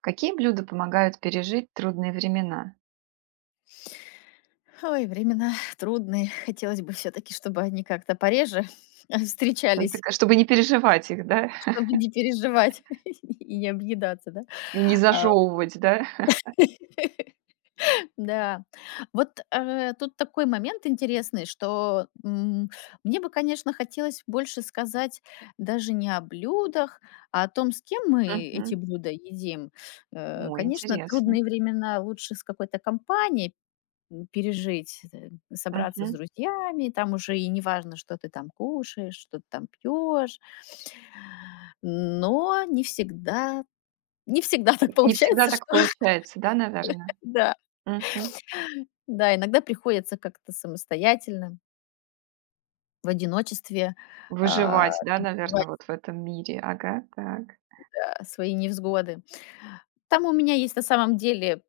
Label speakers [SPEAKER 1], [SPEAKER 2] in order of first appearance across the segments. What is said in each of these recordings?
[SPEAKER 1] Какие блюда помогают пережить трудные времена?
[SPEAKER 2] Ой, времена трудные. Хотелось бы все-таки, чтобы они как-то пореже
[SPEAKER 1] Ну, ты
[SPEAKER 2] встречались,
[SPEAKER 1] ка чтобы не переживать их, да?
[SPEAKER 2] чтобы не переживать и не объедаться, да?
[SPEAKER 1] И не
[SPEAKER 2] А,
[SPEAKER 1] зажёвывать, да?
[SPEAKER 2] да. Вот тут такой момент интересный, что мне бы, конечно, хотелось больше сказать даже не о блюдах, а о том, с кем мы эти
[SPEAKER 1] Мгм.
[SPEAKER 2] блюда едим.
[SPEAKER 1] Ой,
[SPEAKER 2] Конечно,
[SPEAKER 1] интересно.
[SPEAKER 2] трудные времена лучше с какой-то компанией пережить, собраться с
[SPEAKER 1] Мгм.
[SPEAKER 2] друзьями, там уже и неважно, что ты там кушаешь, что ты там пьешь. Но не всегда, не всегда так
[SPEAKER 1] Не всегда
[SPEAKER 2] получается,
[SPEAKER 1] так
[SPEAKER 2] что
[SPEAKER 1] получается, да, наверно?
[SPEAKER 2] да, да, иногда приходится как-то самостоятельно, в одиночестве а,
[SPEAKER 1] Выживать, да, наверно,
[SPEAKER 2] переживать
[SPEAKER 1] вот в этом мире. Ага, так.
[SPEAKER 2] свои невзгоды. Там у меня есть на самом деле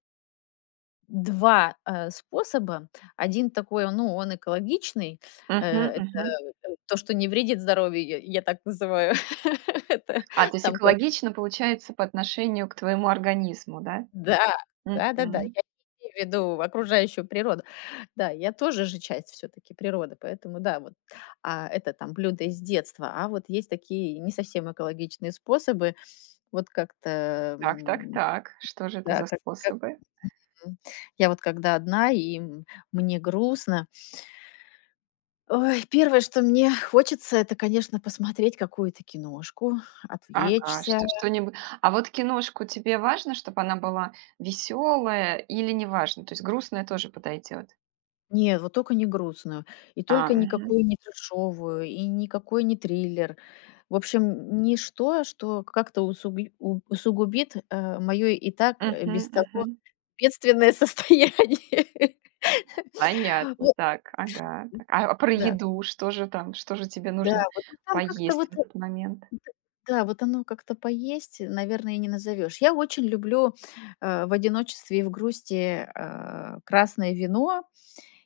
[SPEAKER 2] два способа. Один такой, ну, он экологичный. Э,
[SPEAKER 1] Мгм,
[SPEAKER 2] это,
[SPEAKER 1] мгм.
[SPEAKER 2] то, что не вредит здоровью, я так называю. Это
[SPEAKER 1] А, то есть
[SPEAKER 2] там кое
[SPEAKER 1] экологично получается по отношению к твоему организму, да?
[SPEAKER 2] да, да-да-да,
[SPEAKER 1] Мгм.
[SPEAKER 2] я имею в виду окружающую природу. Да, я тоже же часть все таки природы, поэтому да, вот. А это там блюда из детства, а вот есть такие не совсем экологичные способы. Вот как-то,
[SPEAKER 1] Так, так, так. Что же это
[SPEAKER 2] да,
[SPEAKER 1] за
[SPEAKER 2] как,
[SPEAKER 1] способы?
[SPEAKER 2] м, я вот когда одна и, м, мне грустно. Ой, первое, что мне хочется, это, конечно, посмотреть какую-то киношку,
[SPEAKER 1] Ага,
[SPEAKER 2] отвлечься.
[SPEAKER 1] что что-нибы а вот киношку тебе важно, чтобы она была веселая или неважно? То есть грустная тоже подойдет?
[SPEAKER 2] Нет, вот только не грустную, и
[SPEAKER 1] А,
[SPEAKER 2] только
[SPEAKER 1] мгм.
[SPEAKER 2] никакую не трешовую, и никакой не триллер. В общем, ничто, что как-то усугубит мое и так
[SPEAKER 1] Мгм,
[SPEAKER 2] без того
[SPEAKER 1] мгм.
[SPEAKER 2] бедственное состояние.
[SPEAKER 1] Понятно.
[SPEAKER 2] Ну,
[SPEAKER 1] Так, ага, так. А про
[SPEAKER 2] да,
[SPEAKER 1] еду что же там? Что же тебе
[SPEAKER 2] да,
[SPEAKER 1] нужно
[SPEAKER 2] вот ну, там как-то
[SPEAKER 1] поесть
[SPEAKER 2] вот
[SPEAKER 1] в этот момент?
[SPEAKER 2] Д да, вот оно как-то «поесть», наверное, и не назовешь. Я очень люблю, в одиночестве и в грусти, красное вино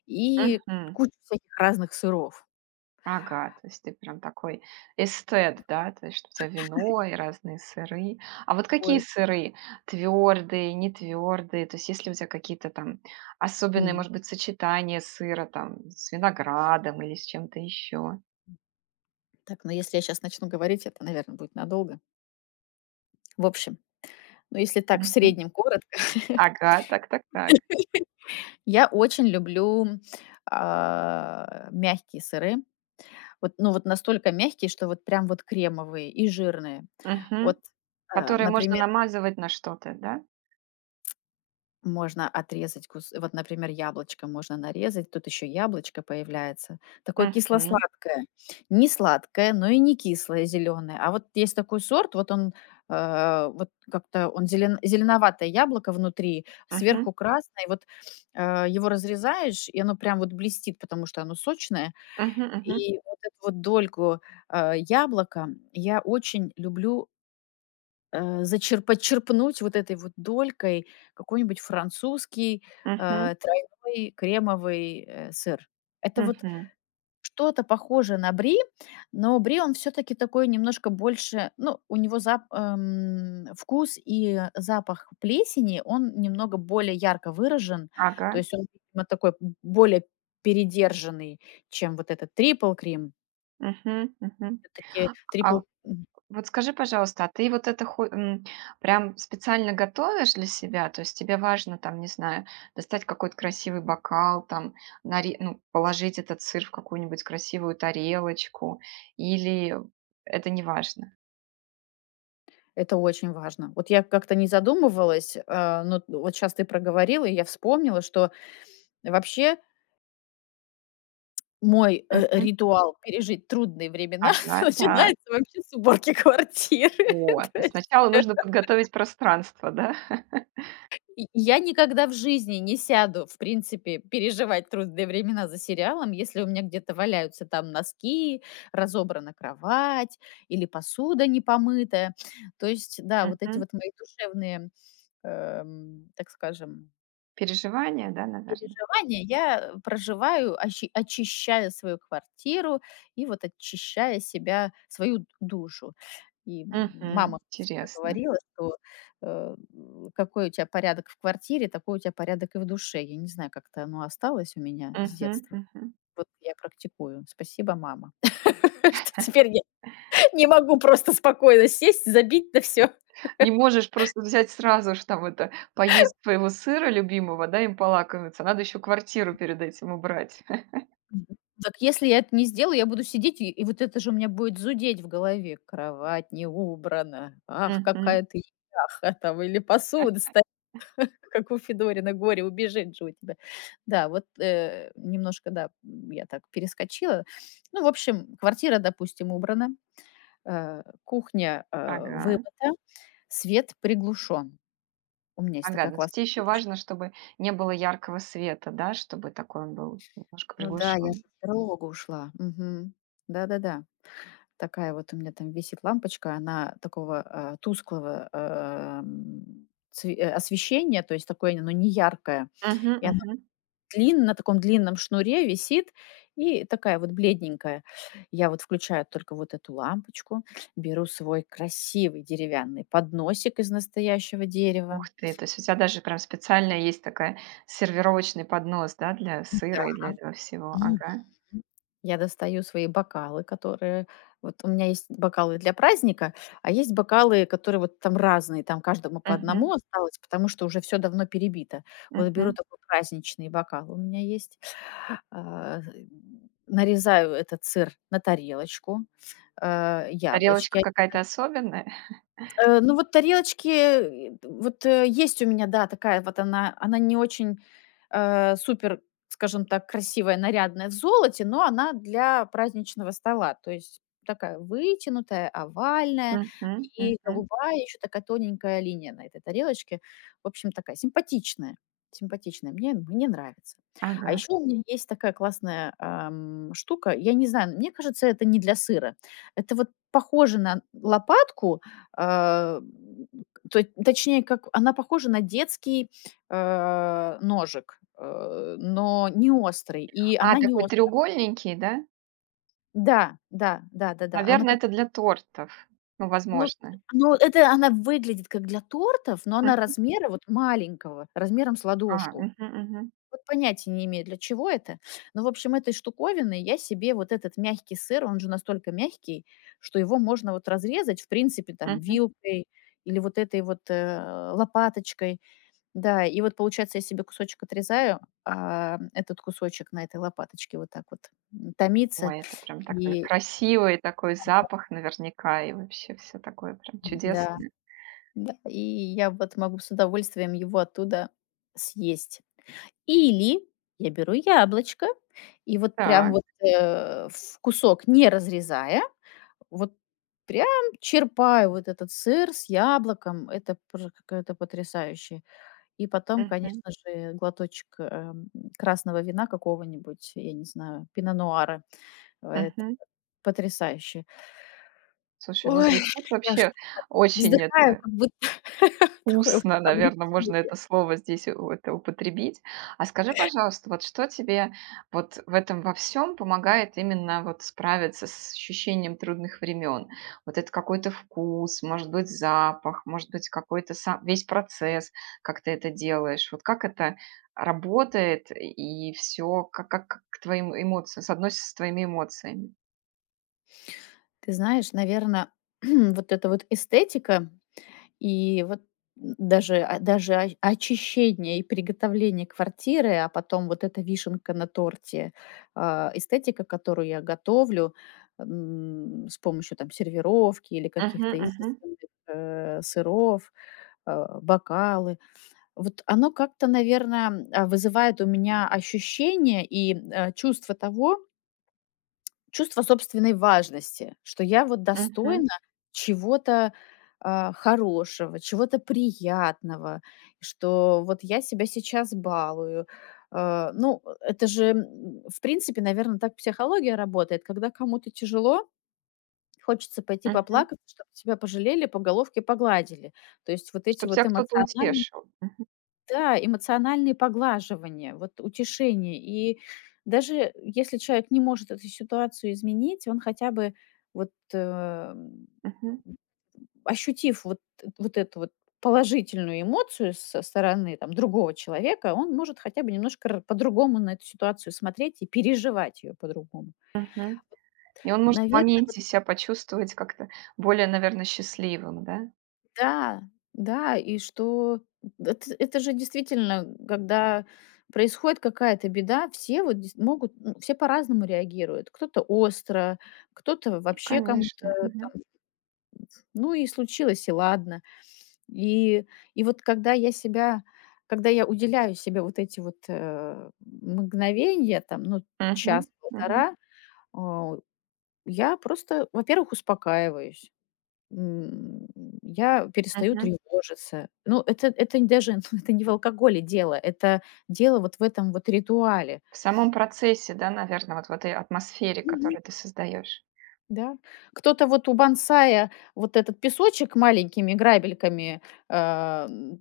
[SPEAKER 2] и
[SPEAKER 1] Мгм.
[SPEAKER 2] кучу всяких разных сыров.
[SPEAKER 1] Ага, то есть ты прям такой эстет, да, то есть что у тебя вино и разные сыры. А вот какие
[SPEAKER 2] Ой,
[SPEAKER 1] сыры? Твердые, нетвердые? То есть есть ли у тебя какие-то там особенные,
[SPEAKER 2] м.
[SPEAKER 1] может быть, сочетания сыра там с виноградом или с чем-то еще?
[SPEAKER 2] Так, но если я сейчас начну говорить, это, наверное, будет надолго. В общем, ну, если так в
[SPEAKER 1] Мгм.
[SPEAKER 2] среднем коротко,
[SPEAKER 1] Ага, так, так, так.
[SPEAKER 2] я очень люблю, мягкие сыры. Вот, ну, вот настолько мягкие, что вот прям вот кремовые и жирные.
[SPEAKER 1] Мгм.
[SPEAKER 2] Вот,
[SPEAKER 1] Которые можно
[SPEAKER 2] например,
[SPEAKER 1] намазывать на что-то, да?
[SPEAKER 2] можно отрезать кус вот, например, яблочко можно нарезать, тут еще яблочко появляется, такое
[SPEAKER 1] Мгм.
[SPEAKER 2] кисло-сладкое. Не сладкое, но и не кислое, зеленое. А вот есть такой сорт, вот он, вот как-то он зеленоватое яблоко внутри,
[SPEAKER 1] Мгм.
[SPEAKER 2] сверху красное. Вот, его разрезаешь, и оно прям вот блестит, потому что оно сочное.
[SPEAKER 1] Мгм. Мгм.
[SPEAKER 2] И вот эту вот дольку, яблока я очень люблю Э, зачер подчерпнуть вот этой вот долькой какой-нибудь французский,
[SPEAKER 1] Мгм.
[SPEAKER 2] тройной кремовый, сыр. Это вот
[SPEAKER 1] Мгм.
[SPEAKER 2] что-то похожее на бри, но бри, он все таки такой немножко больше, ну, у него зап вкус и запах плесени, он немного более ярко выражен. То
[SPEAKER 1] Ага.
[SPEAKER 2] есть он, видимо, такой более передержанный, чем вот этот трипл крем.
[SPEAKER 1] Мгм. Мгм.
[SPEAKER 2] Всё-таки трипл
[SPEAKER 1] А, вот скажи, пожалуйста, а ты вот это прям специально готовишь для себя? То есть тебе важно там, не знаю, достать какой-то красивый бокал, там, наре ну, положить этот сыр в какую-нибудь красивую тарелочку, или это неважно?
[SPEAKER 2] это очень важно. Вот я как-то не задумывалась, но вот сейчас ты проговорила, и я вспомнила, что вообще мой,
[SPEAKER 1] Мгм.
[SPEAKER 2] ритуал пережить трудные времена
[SPEAKER 1] Ага, так.
[SPEAKER 2] начинается вообще с уборки квартиры.
[SPEAKER 1] Вот, то
[SPEAKER 2] То
[SPEAKER 1] есть
[SPEAKER 2] есть,
[SPEAKER 1] сначала
[SPEAKER 2] э,
[SPEAKER 1] нужно подготовить пространство, да?
[SPEAKER 2] и я никогда в жизни не сяду, в принципе, переживать трудные времена за сериалом, если у меня где-то валяются там носки, разобрана кровать или посуда не помытая. То есть, да, вот эти
[SPEAKER 1] Мгм.
[SPEAKER 2] вот мои душевные, так скажем,
[SPEAKER 1] Переживания, да, наверное?
[SPEAKER 2] переживания я, проживаю, очищая свою квартиру и вот очищая себя, свою душу. И, мама всегда
[SPEAKER 1] Интересно.
[SPEAKER 2] говорила, что, какой у тебя порядок в квартире, такой у тебя порядок и в душе. Я не знаю, как-то оно осталось у меня с
[SPEAKER 1] Мгм,
[SPEAKER 2] детства.
[SPEAKER 1] мгм.
[SPEAKER 2] Вот я практикую. Спасибо, мама, что теперь я не могу просто спокойно сесть, забить на все.
[SPEAKER 1] Не можешь просто взять сразу ж там это, поесть своего сыра любимого, да, им полакомиться. Надо еще квартиру перед этим убрать.
[SPEAKER 2] Мгм. Так если я это не сделаю, я буду сидеть, и вот это же у меня будет зудеть в голове. Кровать не убрана. Ах,
[SPEAKER 1] Мгм.
[SPEAKER 2] какая ты неряха там, или посуда стоит, как у Федорина, горе убежит же у тебя. Да, вот немножко, да, я так перескочила. Ну, в общем, квартира, допустим, убрана, кухня
[SPEAKER 1] Ага.
[SPEAKER 2] вымыта, свет приглушен. У меня есть
[SPEAKER 1] Ага,
[SPEAKER 2] такая
[SPEAKER 1] ну, то
[SPEAKER 2] классная
[SPEAKER 1] тебе еще
[SPEAKER 2] лампочка.
[SPEAKER 1] важно, чтобы не было яркого света, да, чтобы такой он был немножко
[SPEAKER 2] Ну да, я же
[SPEAKER 1] приглушен.
[SPEAKER 2] в берлогу ушла. Мгм. Да-да-да. Такая вот у меня там висит лампочка, она такого, тусклого, освещения, то есть такое оно не яркое.
[SPEAKER 1] Мгм,
[SPEAKER 2] И она
[SPEAKER 1] мгм.
[SPEAKER 2] длин на таком длинном шнуре висит и такая вот бледненькая. Я вот включаю только вот эту лампочку, беру свой красивый деревянный подносик из настоящего дерева.
[SPEAKER 1] Ух ты, то есть у тебя даже прям специально есть такая сервировочный поднос, да, для сыра и для этого всего.
[SPEAKER 2] Мгм.
[SPEAKER 1] Ага.
[SPEAKER 2] Я достаю свои бокалы, которые вот у меня есть бокалы для праздника, а есть бокалы, которые вот там разные, там каждому по
[SPEAKER 1] Мгм,
[SPEAKER 2] одному осталось, потому что уже все давно перебито. Вот беру
[SPEAKER 1] мгм.
[SPEAKER 2] такой праздничный бокал у меня есть, а, нарезаю этот сыр на тарелочку,
[SPEAKER 1] Тарелочка
[SPEAKER 2] яблочки
[SPEAKER 1] какая-то особенная?
[SPEAKER 2] Ну, вот тарелочки, есть у меня, да, такая вот она. Она не очень, супер, скажем так, красивая, нарядная в золоте, но она для праздничного стола. То есть такая вытянутая, овальная
[SPEAKER 1] Мгм,
[SPEAKER 2] и
[SPEAKER 1] мгм.
[SPEAKER 2] голубая, еще такая тоненькая линия на этой тарелочке. В общем, такая симпатичная, симпатичная. Мне нравится. А
[SPEAKER 1] Ага.
[SPEAKER 2] еще у меня есть такая классная, штука. Я не знаю, мне кажется, это не для сыра. Это вот похоже на лопатку, а, то точнее, как она похожа на детский, ножик, но не острый, и
[SPEAKER 1] А,
[SPEAKER 2] она не
[SPEAKER 1] такой
[SPEAKER 2] острая.
[SPEAKER 1] треугольненький, да?
[SPEAKER 2] Да, да, да-да-да. Она
[SPEAKER 1] Наверное,
[SPEAKER 2] как,
[SPEAKER 1] это для тортов. Ну,
[SPEAKER 2] ну
[SPEAKER 1] возможно.
[SPEAKER 2] ну, это она выглядит как для тортов, но она
[SPEAKER 1] М.
[SPEAKER 2] размера вот маленького, размером с
[SPEAKER 1] А,
[SPEAKER 2] ладошку.
[SPEAKER 1] мгм, мгм,
[SPEAKER 2] Вот понятия не имею, для чего это. Но, в общем, этой штуковиной я себе вот этот мягкий сыр, он же настолько мягкий, что его можно вот разрезать, в принципе, там
[SPEAKER 1] мгм.
[SPEAKER 2] вилкой или вот этой вот, лопаточкой. Да, и вот получается, я себе кусочек отрезаю, а этот кусочек на этой лопаточке вот так вот, томится.
[SPEAKER 1] Ой, это прям так, наверно,
[SPEAKER 2] И
[SPEAKER 1] красиво, и такой запах наверняка, и вообще все такое прям
[SPEAKER 2] да,
[SPEAKER 1] чудесное.
[SPEAKER 2] да, и я вот могу с удовольствием его оттуда съесть. Или я беру яблочко и вот прям
[SPEAKER 1] Так,
[SPEAKER 2] вот, в кусок не разрезая, вот прям черпаю вот этот сыр с яблоком. Это просто какая-то потрясающая. И потом,
[SPEAKER 1] мгм,
[SPEAKER 2] конечно же, глоточек, красного вина какого-нибудь, я не знаю, пино нуара. Это
[SPEAKER 1] мгм.
[SPEAKER 2] потрясающе.
[SPEAKER 1] Слушай, ну,
[SPEAKER 2] Ой,
[SPEAKER 1] звучит
[SPEAKER 2] я аж
[SPEAKER 1] вообще очень
[SPEAKER 2] вздыхаю,
[SPEAKER 1] это
[SPEAKER 2] как будто такое вот
[SPEAKER 1] вкусно, наверное, можно
[SPEAKER 2] облегчение.
[SPEAKER 1] это слово здесь, у это употребить. А скажи, пожалуйста, вот что тебе вот в этом во всем помогает именно вот справиться с ощущением трудных времен? Вот это какой-то вкус, может быть, запах, может быть, какой-то сам весь процесс, как ты это делаешь. Вот как это работает и все как к твоим эмоциям, соотносится с твоими эмоциями?
[SPEAKER 2] Ты знаешь, наверное, вот эта вот эстетика. И вот даже, даже о очищение и приготовление квартиры, а потом вот эта вишенка на торте, эстетика, которую я готовлю, с помощью там сервировки или
[SPEAKER 1] Мгм,
[SPEAKER 2] каких-то
[SPEAKER 1] мгм,
[SPEAKER 2] изысканных, сыров, бокалы. Вот оно как-то, наверное, вызывает у меня ощущение и, чувство того, чувство собственной важности, что я вот
[SPEAKER 1] мгм,
[SPEAKER 2] достойна чего-то, хорошего, чего-то приятного, что вот я себя сейчас балую. А, ну, это же, в принципе, наверное, так психология работает. Когда кому-то тяжело, хочется пойти
[SPEAKER 1] мгм.
[SPEAKER 2] поплакать, чтобы тебя пожалели, по головке погладили. То есть вот эти
[SPEAKER 1] Чтоб
[SPEAKER 2] вот
[SPEAKER 1] тя кто-то
[SPEAKER 2] эмоциональные
[SPEAKER 1] утешил. Мгм,
[SPEAKER 2] да, эмоциональные поглаживания, вот утешение. И даже если человек не может эту ситуацию изменить, он хотя бы вот
[SPEAKER 1] мгм,
[SPEAKER 2] ощутив вот, вот эту вот положительную эмоцию со стороны там, другого человека, он может хотя бы немножко по-другому на эту ситуацию смотреть и переживать ее по-другому.
[SPEAKER 1] мгм. И он может в
[SPEAKER 2] Наверное,
[SPEAKER 1] моменте себя почувствовать как-то более, наверное, счастливым, да?
[SPEAKER 2] да, да, и что эт это же действительно, когда происходит какая-то беда, все вот дес могут, ну, все по-разному реагируют. Кто-то остро, кто-то вообще
[SPEAKER 1] Конечно.
[SPEAKER 2] кому-то
[SPEAKER 1] Мгм.
[SPEAKER 2] там, ну и случилось, и ладно. И вот когда я себя когда я уделяю себе вот эти вот, мгновения, там, ну,
[SPEAKER 1] Мгм. Мгм.
[SPEAKER 2] час-полтора, а, я просто, во-первых, успокаиваюсь. М, я перестаю
[SPEAKER 1] Мгм.
[SPEAKER 2] тревожиться. Ну, это даже ну, это не в алкоголе дело, это дело вот в этом вот ритуале.
[SPEAKER 1] В самом процессе, да, наверное, вот в этой атмосфере,
[SPEAKER 2] Мгм.
[SPEAKER 1] которую ты создаешь.
[SPEAKER 2] Да. Кто-то вот у бонсая вот этот песочек маленькими грабельками,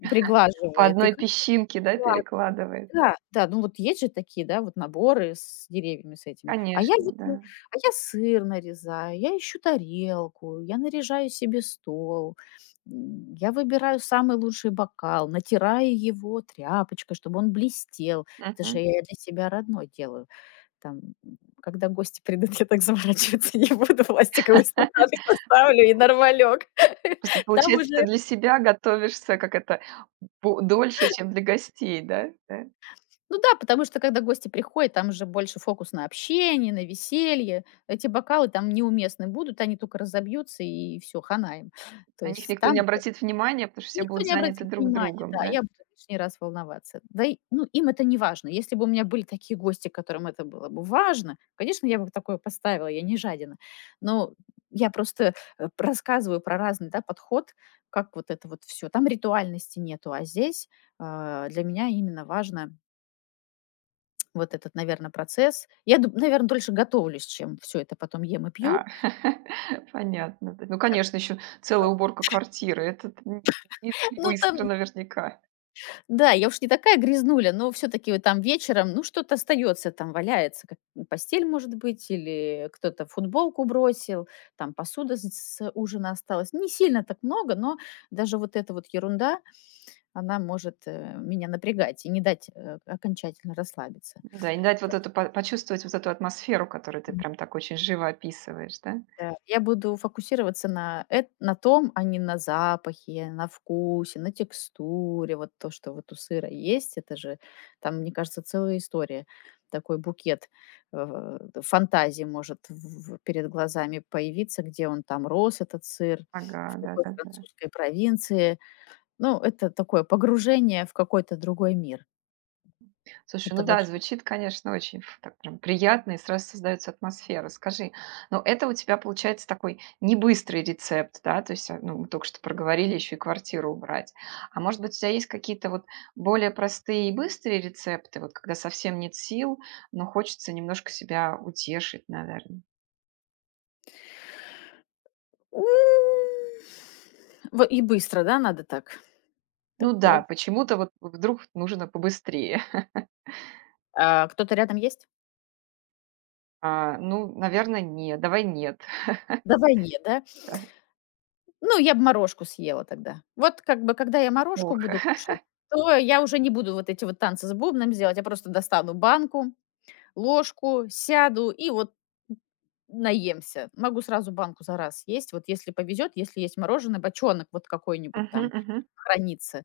[SPEAKER 1] По
[SPEAKER 2] приглаживает, и
[SPEAKER 1] одной
[SPEAKER 2] как бы
[SPEAKER 1] песчинке, да, перекладывает.
[SPEAKER 2] да, да, ну вот есть же такие, да, вот наборы с деревьями, с этими. А
[SPEAKER 1] Конечно,
[SPEAKER 2] я вот,
[SPEAKER 1] да.
[SPEAKER 2] я сыр нарезаю, я ищу тарелку, я наряжаю себе стол, я выбираю самый лучший бокал, натираю его тряпочкой, чтобы он блестел. Это же
[SPEAKER 1] Мгм.
[SPEAKER 2] я для себя родной делаю. Там, когда гости придут, я так заморачиваться не буду, пластиковый стакан поставлю и нормалек.
[SPEAKER 1] Просто
[SPEAKER 2] Там
[SPEAKER 1] получается, ты
[SPEAKER 2] уже
[SPEAKER 1] для себя готовишься, как это, по дольше, чем для гостей, да? Да.
[SPEAKER 2] ну да, потому что когда гости приходят, там же больше фокус на общение, на веселье. Эти бокалы там неуместны будут, они только разобьются и все хана им. То
[SPEAKER 1] На них
[SPEAKER 2] есть
[SPEAKER 1] никто
[SPEAKER 2] там,
[SPEAKER 1] не
[SPEAKER 2] ну,
[SPEAKER 1] обратит внимания, потому что все
[SPEAKER 2] никто
[SPEAKER 1] будут
[SPEAKER 2] не
[SPEAKER 1] заняты
[SPEAKER 2] обратит
[SPEAKER 1] друг
[SPEAKER 2] внимания,
[SPEAKER 1] другом,
[SPEAKER 2] да,
[SPEAKER 1] да?
[SPEAKER 2] я буду лишний раз волноваться. Да и, ну, им это не важно. Если бы у меня были такие гости, которым это было бы важно, конечно, я бы такое поставила, я не жадина. Но я просто, рассказываю про разный, да, подход, как вот это вот все. Там ритуальности нету, а здесь, для меня именно важно вот этот, наверное, процесс. Я наверное, дольше готовлюсь, чем все это потом ем и
[SPEAKER 1] А,
[SPEAKER 2] пью.
[SPEAKER 1] понятно. Т Ну, конечно, еще целая уборка квартиры. Это н Не
[SPEAKER 2] Ну, там,
[SPEAKER 1] быстро наверняка.
[SPEAKER 2] да, я уж не такая грязнуля, но все таки вот там вечером, ну, что-то остается, там валяется, как ну, постель, может быть, или кто-то футболку бросил, там посуда с ужина осталась. Не сильно так много, но даже вот эта вот ерунда, она может, меня напрягать и не дать, окончательно расслабиться.
[SPEAKER 1] Да, и дать вот эту по почувствовать вот эту атмосферу, которую ты прям так очень живо описываешь, да?
[SPEAKER 2] Да, я буду фокусироваться на эт на том, а не на запахе, на вкусе, на текстуре. Вот то, что вот у сыра есть, это же там, мне кажется, целая история. Такой букет, э, фантазии может в перед глазами появиться, где он там рос, этот сыр,
[SPEAKER 1] Ага,
[SPEAKER 2] в какой
[SPEAKER 1] да-да-да.
[SPEAKER 2] французской провинции. Ну, это такое погружение в какой-то другой мир.
[SPEAKER 1] Слушай, ну
[SPEAKER 2] Это
[SPEAKER 1] да,
[SPEAKER 2] вообще
[SPEAKER 1] звучит, конечно, так прям приятно, и сразу создается атмосфера. Скажи, но это у тебя получается такой не быстрый рецепт, да, то есть, а, ну, мы только что проговорили, еще и квартиру убрать. А может быть, у тебя есть какие-то вот более простые и быстрые рецепты, вот когда совсем нет сил, но хочется немножко себя утешить, наверное.
[SPEAKER 2] М, во и быстро, да, надо так?
[SPEAKER 1] Ну да,
[SPEAKER 2] Такое.
[SPEAKER 1] почему-то вот вдруг нужно побыстрее.
[SPEAKER 2] А кто-то рядом есть?
[SPEAKER 1] А, ну, наверное, нет, давай нет.
[SPEAKER 2] На войне, да? Ну, я бы морожку съела тогда. Вот как бы, когда я морожку
[SPEAKER 1] Ох.
[SPEAKER 2] буду кушать, то я уже не буду вот эти вот танцы с бубном делать, я просто достану банку, ложку, сяду и вот наемся. Могу сразу банку за раз съесть. Вот если повезет, если есть мороженое, бочонок вот какой-нибудь
[SPEAKER 1] Мгм,
[SPEAKER 2] там
[SPEAKER 1] мгм.
[SPEAKER 2] хранится.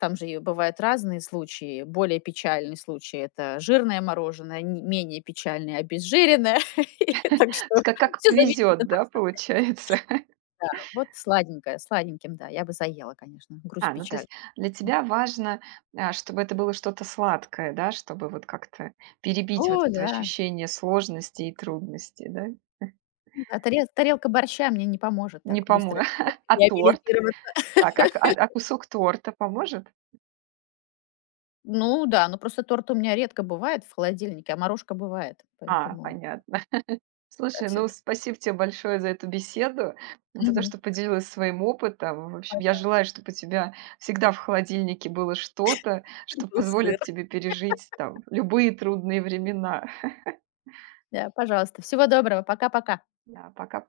[SPEAKER 2] Там же и бывают разные случаи. Более печальные случаи — это жирное мороженое, менее печальное — обезжиренное.
[SPEAKER 1] То
[SPEAKER 2] Так что
[SPEAKER 1] есть как
[SPEAKER 2] все зависит от
[SPEAKER 1] повезет, да, получается.
[SPEAKER 2] вот сладенькое, сладеньким, да, я бы заела, конечно,
[SPEAKER 1] А,
[SPEAKER 2] грусть,
[SPEAKER 1] ну, то
[SPEAKER 2] печаль.
[SPEAKER 1] есть для тебя важно, а, чтобы это было что-то сладкое, да, чтобы вот как-то
[SPEAKER 2] О
[SPEAKER 1] перебить вот это
[SPEAKER 2] да,
[SPEAKER 1] ощущение сложности и трудности, да?
[SPEAKER 2] ну да, тарелка борща мне не поможет
[SPEAKER 1] Не
[SPEAKER 2] так
[SPEAKER 1] помо
[SPEAKER 2] быстро ре
[SPEAKER 1] А торт?
[SPEAKER 2] реабилитироваться.
[SPEAKER 1] Так, а к а кусок торта поможет?
[SPEAKER 2] Ну да, ну просто торт у меня редко бывает в холодильнике, а морожка бывает,
[SPEAKER 1] А,
[SPEAKER 2] поэтому
[SPEAKER 1] понятно.
[SPEAKER 2] да,
[SPEAKER 1] Слушай, ну,
[SPEAKER 2] всё-таки.
[SPEAKER 1] спасибо тебе большое за эту беседу, за то, что поделилась своим опытом. В общем, я
[SPEAKER 2] Пожалуйста.
[SPEAKER 1] желаю, чтобы у тебя всегда в холодильнике было что-то, что
[SPEAKER 2] Был сыр.
[SPEAKER 1] позволит тебе пережить там любые трудные времена.
[SPEAKER 2] Да, пожалуйста. Всего доброго. Пока-пока.
[SPEAKER 1] Да, пока-пока.